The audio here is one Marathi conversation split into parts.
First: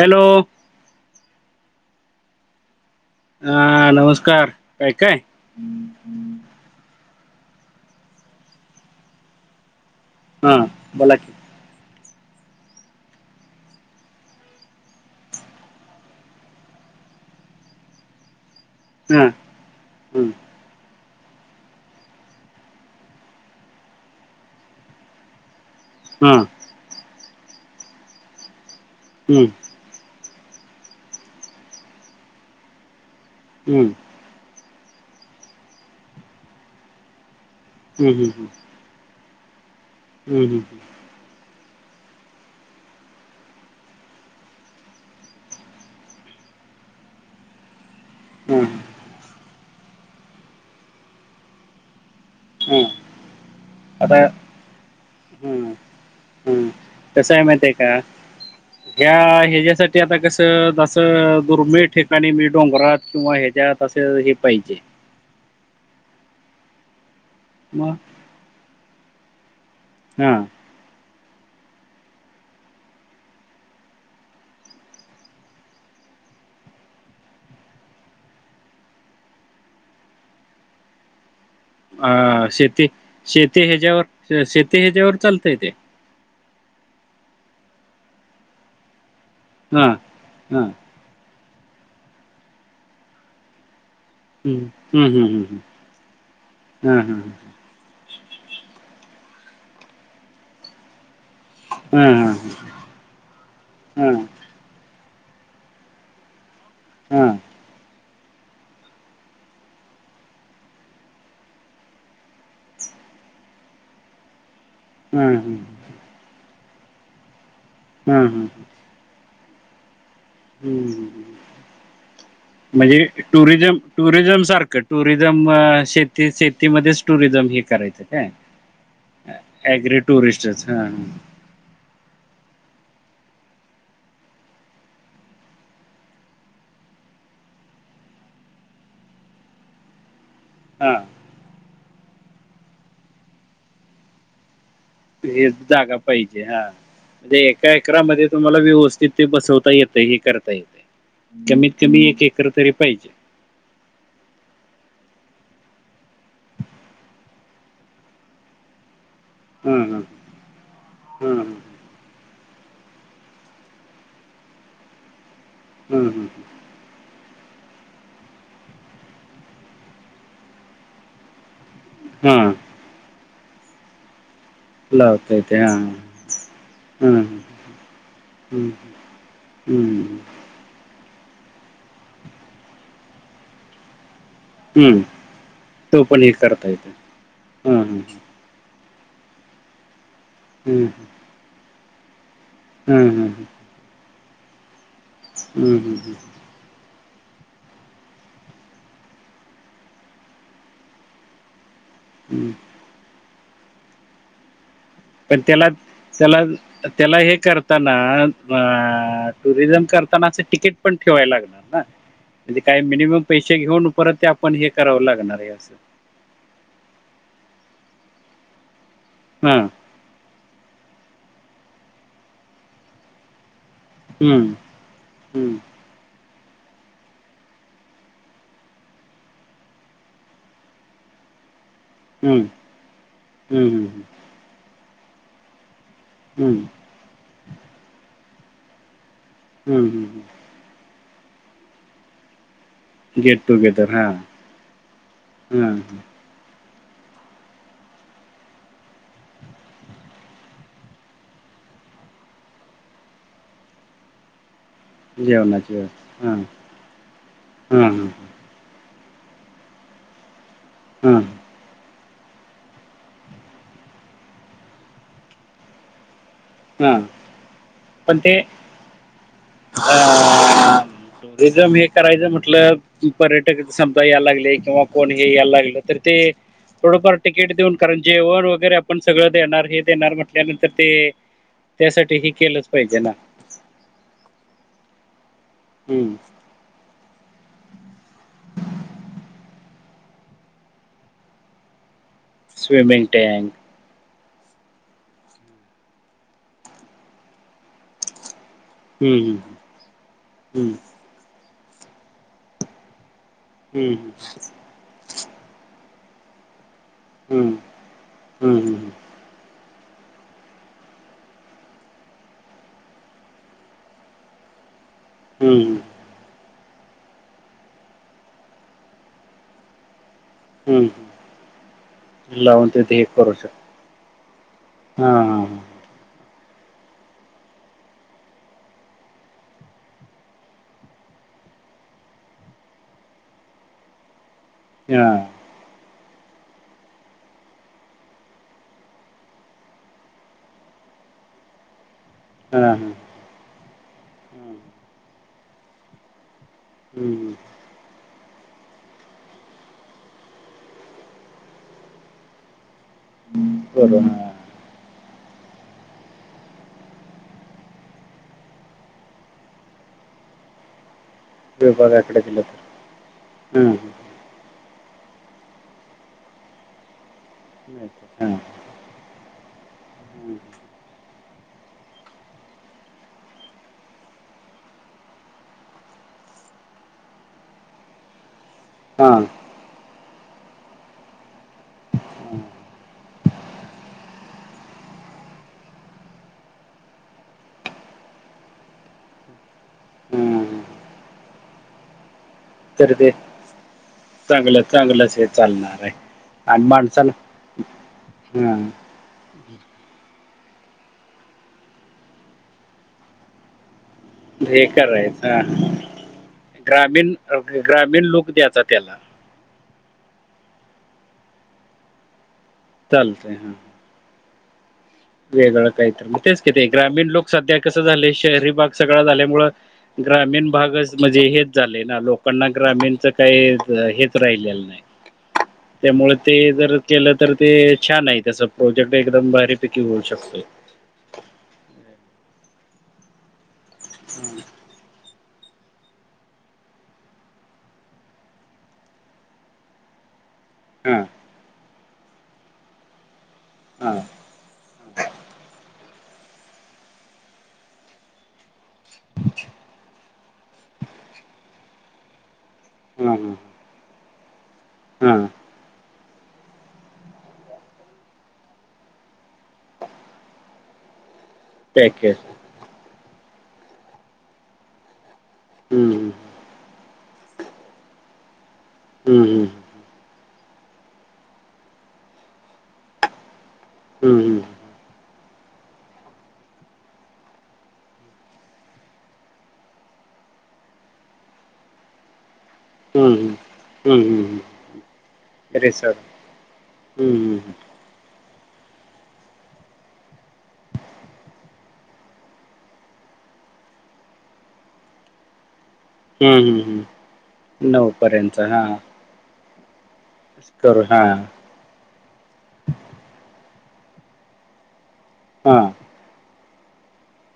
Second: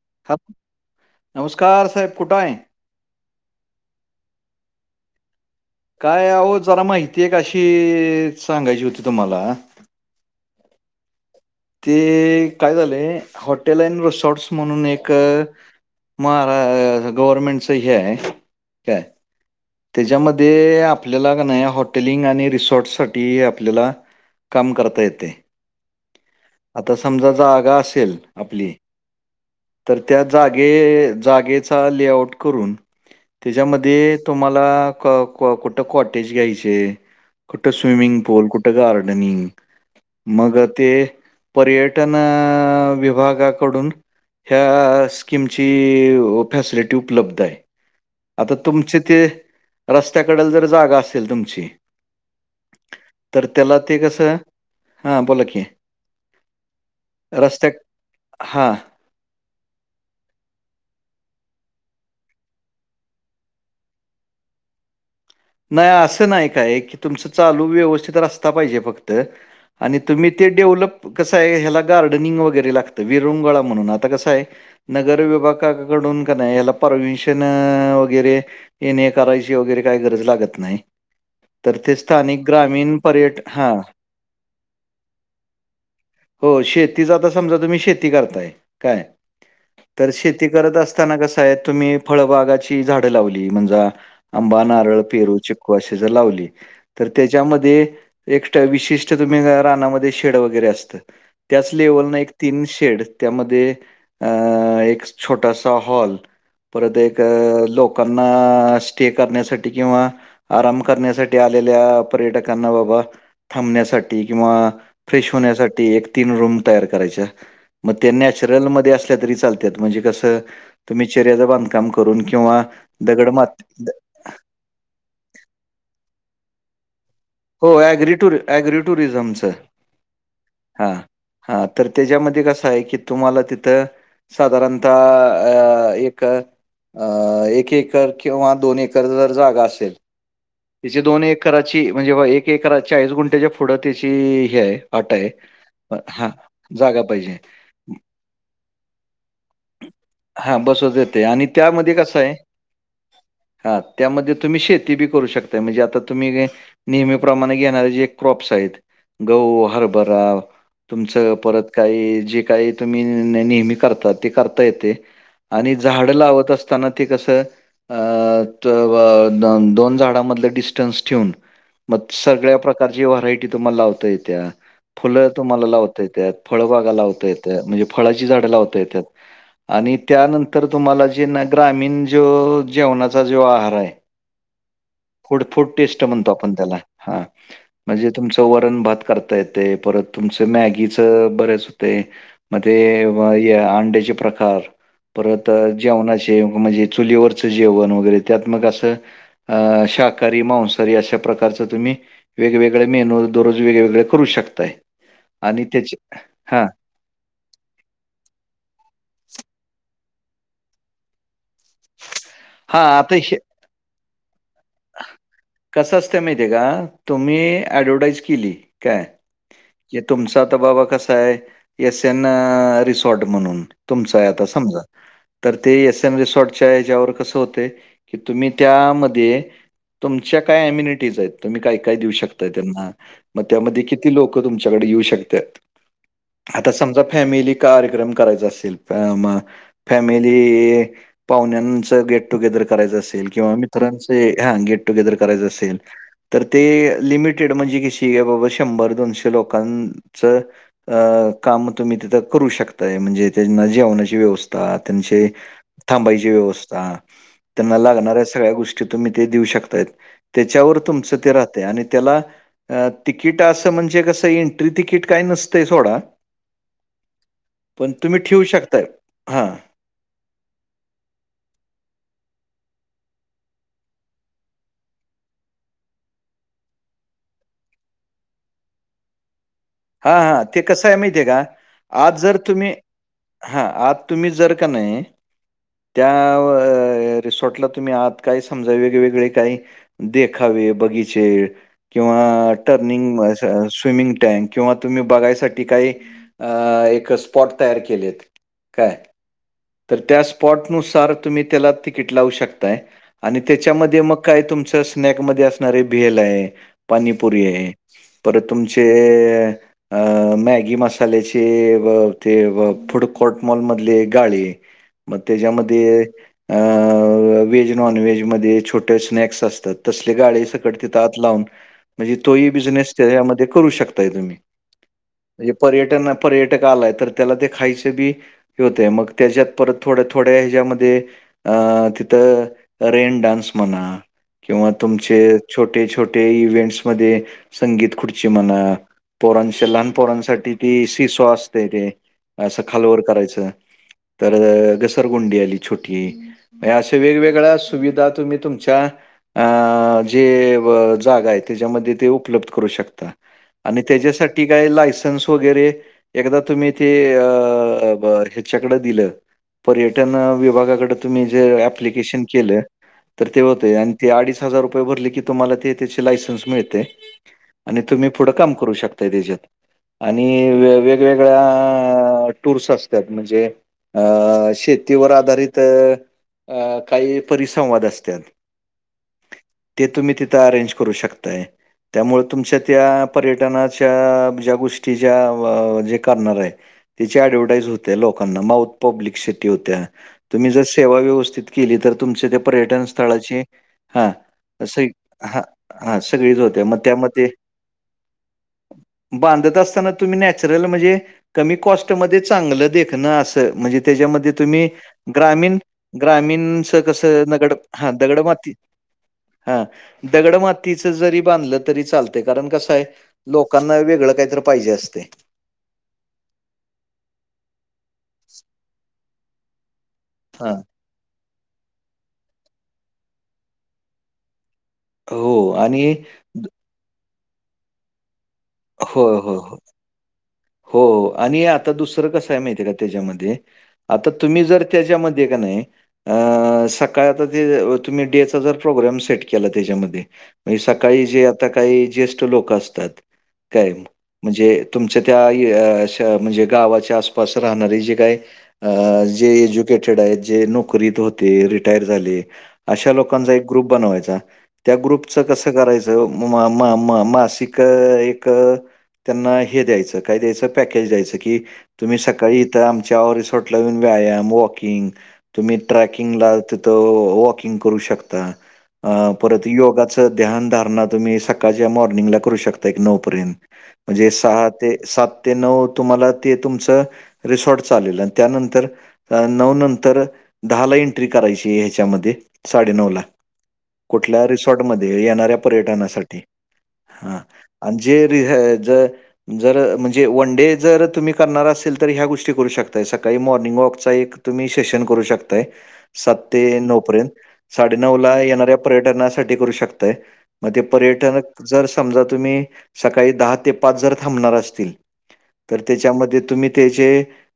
हॅलो हॅल नमस्कार साहेब कुठं आहे? हा नमस्कार काय काय काय होह जरा माहिती आहे का अशी सांगायची होती तुम्हाला हम्म बोला कि ते काय झाले हॉटेल अँड रिसॉर्ट्स म्हणून एक मारा गवर्नमेंट हे आहे काय हा हम्म त्याच्यामध्ये आपल्याला नाही हॉटेलिंग आणि रिसॉर्ट साठी आपल्याला काम करता येते. हा आता समजा जागा जागा असेल आपली हम्म तर त्या जागे जागेचा लेआउट करून हम्म त्याच्यामध्ये तुम्हाला क क कुठं कॉटेज घ्यायचे? कुठ हम्म स्विमिंग हम्म पूल कुठं गार्डनिंग हम्म मग हम्म ते पर्यटन अ विभागाकडून ह्या स्ककीमची फॅसिलिटी उपलब्ध आहे. आता हम्म तुमचे ते रस्त्याकडेल जर जागा असेल तुमची हम्म तर त्याला ते आता कसं हा बोला की हम्म हम्म कसं आहे माहित रस्त्या आहे का? हां. या ह्याच्यायासाठी आता कसं जसं दुर्मिळ ठिकाणी मी डोंगरात किंवा हयाच्यात तसे हे पाहिजे नाही असं नाही काय की तुमचं चालू मग व्यवस्थित असता पाहिजे फक्त आणि तुम्ही हा ते डेव्हलप कसं आहे ह्याला गार्डनिंग वगैरे लागतं विरुंगळा म्हणून आता कसं आहे. नगर विभागाकडून का नाही याला परमिशन वगैरे येणे करायची वगैरे काही गरज लागतं नाही. तर ते स्थानिक अ शेती ग्रामीण पर्यटक शेती हा ह्याच्यावर शेती ह्याच्यावर चालतय ते हो शेतीचा आ समजा तुम्ही शेती करताय काय हा तर शेती हा करत अस क तुम्ही फळबागाची झाड लावली म्हणजे आंबा हम्म नारळ हम्म पेरू हम्म चिकू असं जर लावली हम्म हा तर हा त्याच्यामध्ये एक ते विशिष्ट तुम्ही रानामध्ये शेड वगैरे असतं. त्याच लेवल ना एक हा तीन शेड त्यामध्ये हा अ एक छोटासा हॉल परत एक हा लोक लोकांना आ स्टे करण्यासाठी किंवा आराम करण्यासाठी आलेल्या पर्यटकांना बाबा थांबण्यासाठी किंवा आ फ्रेश हा हा होण्यासाठी एक तीन रूम तैयार करायच्या मग ते हा हा नॅचरल मध्ये असल्या तरी चालतंय. त्यात म्हणजे कसं तुम्ही हम्म चर्याचं बांधकाम करून किंवा म्हणजे दगड मात टुरिझम द- टुरिझम सारखं टुरिझम अ शेती शेतीमध्येच टुरिझम हे हो करायचं ॲग्री काय टूर ॲग्री टुरिझमचं ऍग्री टुरिस्टच हा तर त्याच्यामध्ये कसं आहे की तुम्हाला तिथं साधारणता अ अ एक अ एक एकर किंवा दोन एकर जर जागा असेल. हा त्याची दोन एकराची म्हणजे बा एक एकर चाळीस गुंठ्याच्या पुढं त्याची हे आहे. अट आहे हे जागा हां पाहिजे. हा जागा पाहिजे म्हणजे एका एकरा मध्ये तुम्हाला व्यवस्थित ते बसवता येते. हे करता हां येते. बसवता आणि कमीत कमी एक एकर तरी पाहिजे. हा त्यामध्ये तुम्ही शेती बी करू शक म्हणजे आता तुम्ही नेहमीप्रमाणे घेणारे जे क्रॉप्स आहेत. गहू, हा हा हरभरा तुमचं हा परत काही जे काही तुम्ही नेहमी करता ते करता येते. आणि हा झाड लावत असताना. ते कसं अ तव दोन झाडांमध्ये डिस्टन्स ठेवून. मग हा हा सगळ्या प्रकारची व्हरायटी तुम्हाला लावता येत्या. फुलं लावता येते तुम्हाला हा लावता येतात. फळबागा हा लावता येत्या म्हणजे फळाची झाडं हम्म लावता येतात. आणि हम्म. त्यानंतर तुम्हाला जे ना ग्रामीण जो जेवणाचा जो आहार आहे. हम्म. फूड फूड तो टेस्ट पण हे म्हणतो. आपण करता त्याला येत हा म्हणजे तुमचं वरण भात करता येते परत तुमचं हा मॅगीच बरेच होतय. मग हा तेव्हा हे अंड्याचे प्रकार परत हा जेवणाचे म्हणजे चुलीवरचं जेवण वगैरे त्यात मग असं अ शाक हरी, मांसहारी अशा प्रकारचे तुम्ही हा वेगवेगळे मेनू दररोज वेगवेगळे करू शकताय. पण आणि त्याला त्याचे त्याला हां, त्याला हे करताना. म् टुरिझम करतानाच तिकीट पण ठेवाय लागल. ह म्हणजे काही हां, आता मिनिमम हे पैसे घेऊन परत ते आपण हे करावं लागणार आहे असं. तर माहित आहे का, तुम्ही ॲडव्हर्टाईज केली काय हम्म! हे तुमचा आता बाबा कसा आहे एस एन रिसॉर्ट म्हणून तुमच आहे आता हम्म, समजा. हम्म, तर ते एस एम रिसॉर्टच्या हेच्यावर कसं होतय. की तुम्ही त्यामध्ये तुमच्या काय एम्यनिटीज आहेत. तुम्ही काय काय देऊ हम्म, शकताय. त्यांना मग त्यामध्ये हम्म, किती लोक तुमच्याकडे येऊ शकतात. हम्म, आता समजा फॅमिली कार्यक्रम करायचा असेल तर म हम्म, हम्म. फॅमिली पाहुण्यांच गेट टुगेदर करायच असेल गेट किंवा टुगेदर हां मित्रांचे हा गेट टुगेदर करायचं हां असेल. तर ते लिमिटेड म्हणजे किशी बाबा शंभर दोनशे लोकांचं अ काम तुम्ही तिथं करू शकताय. म्हणजे त्यांना जेवणाची व्यवस्था त्यांचे जेवणाची व्यवस्था थांबायची हां व्यवस्था त्यांना हां लागणाऱ्या सगळ्या गोष्टी तुम्ही ते देऊ शकताय. त्याच्यावर तुमचं हां हां ते राह आणि त्याला तिकिट असं म्हणजे कसं एंट्री तिकीट काय नसतंय सोडा. ह पण तुम्ही ते ठेवू शकताय. हां. टुरिझम हे करायचं म्हटलं पर्यटक समजा यायला लागले किंवा कोण हे यायला लागलं तर ते थोडंफार तिकीट देऊन. कारण जेवण वगैरे आपण सगळ देणार हे हा देणार हा ते म्हटल्यानंतर कसं आहे माहिती आहे का, त्यासाठी आज हे जर केलंच तुम्ही पाहिजे ना हा आज तुम्ही जर का नाही त्या हम्म रिसॉर्टला तुम्ही आत काय समजा वेगवेगळे काही देखावे, बगीचे किंवा टर्निंग स्विमिंग म स टँक स्विमिंग टँक किंवा तुम्ही बघायसाठी काही अ एक स्पॉट तयार केलेत काय हम्म तर त्या हम्म स्पॉटनुसार तुम्ही त्याला तिकीट लावू शकताय. आणि हम्म त्याच्यामध्ये मग काय तुमचं स्नॅकमध्ये असणारे भेल आहे. पानीपुरी हम्म ये परत हम्म तुमचे अ मॅगी मसाल्याचे ब ते ब फूड कोर्टमॉल मधले गाळे म हम्म हम्म मध्ये अ व्हेज नॉन व्हेजमध्ये छोटे स्नॅक्स असतात तसले गाळे ते हम्म कडतेत आत लावून म्हणजे तोही लावून बिझनेस तिथे हे त्यामध्ये शकतो करू शकताय तुम्ही हा म्हणजे पर्यटन पर्यटक आलाय तर त्याला ते खायचं बी हे होतय मग त्याच्यात परत थोड्या थोड्या ह्याच्यामध्ये अ तिथं रेन डान्स म्हणा किंवा हा हा तुमचे छोटे छोटे इव्हेंट्स मध्ये संगीत खुर्ची म्हणा पोरांशी लहान पोरांसाठी ती शि सो असतय ते हा असं हा हा खालवर करायचं. परत घसरगुंडी आली छोटी म्हणजे असे हम्म वेगवेगळ अस सुविधा तुम्ही तुमच्या अ जे बं जागा आहे त्याच्यामध्ये ते उपलब्ध करू शकता. बरोबर हा त्याज्यासाठी काय लायसन्स वगैरे एकदा तुम्ही ते अ ब ह्याच्याकड दिलं. पर्यटन विभागाकड तुम्ही जे विभागाकडे अप्लिकेशन दिलं केलं तर तर ते होतय आणि हम्म ते अडीच हजार रुपये भरले की तुम्हाला ते त्याचे लायसन्स मिळतंय आणि तुम्ही हा पुढं काम करू शकताय त्याच्यात आणि वेगवेगळ्या अअ टूर्स असत्यात म्हणजे अ अ शेतीवर आधारित अ काही परिसंवाद असत्यात. हा ते तुम्ही तिथं अरेंज करू शकताय त्यामुळ तुमच्या त्या पर्यटनाच्या ज्या गोष्टी ज्या जे करणार ये. त्याची ऍडव्हटाईज होतीय लोकांना माउथ पब्लिकसिटी होत्या तुम्ही हम्म. जर सेवा व्यवस्थित केली तर तुमचे त्या पर्यटन स्थळाची हा चांगला असं चांगलाच हे हा चालणार हाय हा सगळीच होते आणि मग माणसाला त्यामध्ये हा बांधत असताना तुम्ही नॅचरल म्हणजे कमी कॉस्टमध्ये चांगलं देखणं असं म्हणजे त्याच्यामध्ये हे तुम्ही करायचं हा. ग्रामीण ग्रामीणस ग्रामीण कसं नगड हा ग्रामीण दगड लोक माती द्यायचा त्याला हा दगडमातीचं जरी बांधलं तरी चालतय कारण कस काय चालतंय हा लोकांना वेगळं कायतर पाहिजे असतय. वेगळं कायतर म तेच कि ते ग्रामीण लोक सध्या कसं झालय शहरी भाग सगळा झाल्यामुळ ग्रामीण हा भागाचं मजे हेच झालय ना लोकांना ग्रामीणच काही हेच राहिलेलं नाय. हो आणि त्यामुळे ते जर केलं तर ते छान आहे त्याच प्रोजेक्ट होय एकदम होय होय भारी होऊ शकतोय. हो आणि आता दुसरं कसं हाय माहितीय का त्याच्यामध्ये आता तुम्ही जर त्याच्याम ध्ये क नाय अ सकाळ आता ते तुम्ही डे चा जर प्रोग्राम सेट केला त्याच्यामध्ये म्हणजे हा सकाळी जजी आता काही ज्येष्ठ लोक असतात. काय हा म्हणजे तुमच्या त्या य श म्हणजे गावाच्या आसपास राहणारे जे काय जे एज्युकेटेड आहेत जे नोकरीत होते रिटायर झाले. अशा हा लोकांचा हा एक ग्रुप बनवायचा त्या ग्रुपच हा कस करायस मा मा मा मासिक एक त्यांना हे द्यायच काय द्यायच पॅकेज द्यायच की तुम्ही पॅकेज सकाळी त्या आमच्या रिसॉर्टला येऊन व्यायाम, वॉकिंग तुम्ही ट्रॅकिंगल हम्म आलत तो वॉकिंग करु शकता हं, परत हं, योगात चं ध्यान धारणा तुम्ही सकाळच्या मॉर्निंग ला करू शकताय की नऊ पर्यंत म्हणजे हं, हं, सहा ते सात ते नवं तुम्हाला ते तुमचं रिसॉर्ट चालेल अनं त्यानंतर नऊ नंतर दहा ला एंट्री करायची ह्याच्यामध्ये साडेनऊला हं, हं, हं, कुठल्या हं, रिसॉर्टमध्ये येणाऱ्या पर्यटनासाठी हम् हां हम हम आणि जे र हे जर जर म्हणजे वन डे जर तुम्ही करणार असेल तर ह्या गोष्टी करू शकताय सकाळी मॉर्निंग वॉकचा एक तुम्ही सेशन करू शकताय सात हं, ते हं, नऊ हं. पर्यंत साडे नऊ ला पर्यंत येणाऱ्या हा पर्यटनासाठी करू शकताय मग ते करू हा पर्यटन जर समजा तुम्ही सकाळी दहा ते पाच जर थांबणार असतील हा तर त्याच्यामध्ये तुम्ही त्याचे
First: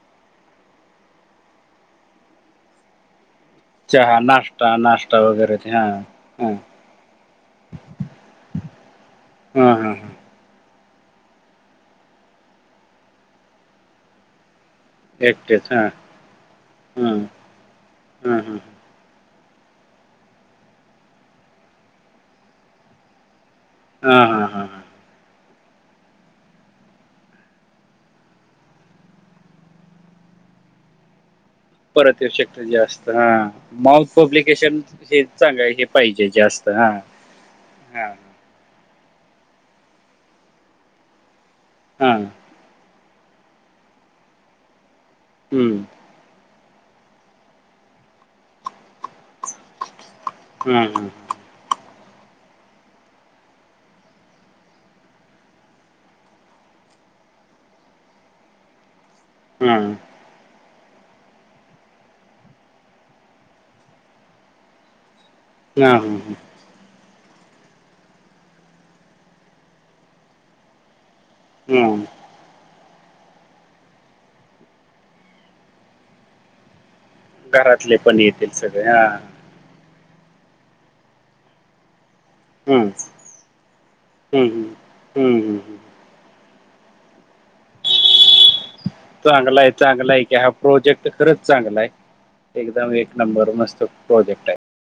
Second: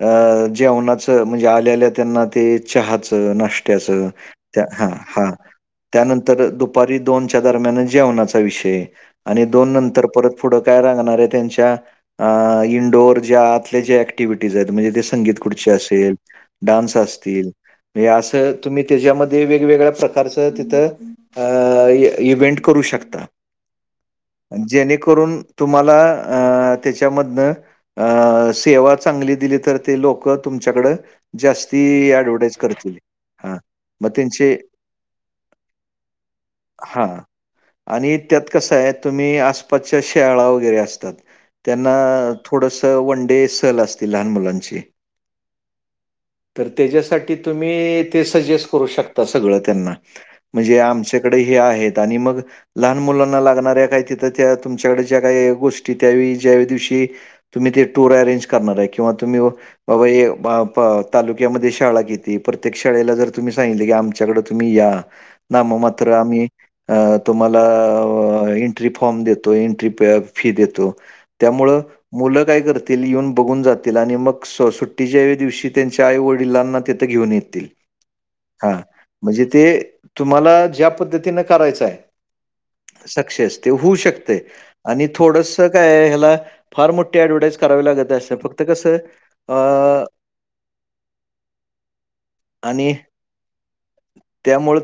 अ जेवणाचं म्हणजे आल्या आल्या त्यांना ते चहाचं नाश्त्य चहा नाश्त्याचं नाश्ता हा नाश्ता हा वगैरे ते हा त्यानंतर हा दुपारी दोनच्या दरम्यान जेवणाचा विषय आणि हा दोन हा नंत हा. परत पुढं काय लागणारंय त्यांच्या आ इनडोअर ज्या आतल्या ज्या ऍक्टिव्हिटीस आहेत म्हणजे दिस संगीत एकटेच खुर्ची हा असेल, हा असतील हे अस हा हा तुम्ही त्याच्यामध्ये वेगवेगळ्या प्रकारच तिथं अ इव्हेंट करू शकता हा हा हा. जेणेकरून तुम्हाला अ त्याच्यामधनं अ सेवा चांगली दिली तर ते लोक तुमच्याकडं जास् परत येऊ शकतय जास्त हा माउथ मग त्यांचे पब्लिकेशन हे चांगली आहे हे पाहिजे जास्त हां. हा आणि त्यात कसंय तुम्ही आसपासच्या शाळा वगैरे असतात त्यांना हा थोडस वन डे सहल असती लहान मुलांची हम्म- तर त्याच्यासाठी तुम्ही ते सजेस्ट करू शकता सगळं त्यांना म्हणजे हा हा आमच्याकडे हे आहेत आणि मग लहान मुलांना लागणाऱ्या काही तिथं त्या तुमच्याकड ज्या काही गोष्टी त्यावेळी ज्या दिवशी तुम्ही ते टूर ॲरेंज करणारय किंवा तुम्ही हा बाबा हे ब ब तालुक्यामध्ये शाळा घेती प्रत्येक शाळेला जर तुम्ही सांगितले की आमच्याकडं तुम्ही या नाम हा मात्र हा आम्ही अ तुम्हाला इ फ्री फॉर्म देतोय एंट्री फी देतो त्यामुळे हा. मुलं काय कर येऊन बघून जातील आणि मग सुट्टीच्या दिवशी त्यांच्या आई वडिलांना ति घेऊन येतील घरातले पण येतील हा सगळे म्हणजे ते तुम्हाला ज्या पद्धतीनं करायचाय हम्म सक्सेस? ते होऊ शकतय हम्म हम्म आणि हम्म थोडस हम्म हम्म. काय ह्या हेला फार मोठी ॲडव्हर्टाइज करावी लागत असं नाही फक्त कसं चांगलाय अ, चांगलाय की हा प्रोजेक्ट खरंच चांगलाय आणि एकदम एक नंबर मस्त प्रोजेक्टय त्यामुळं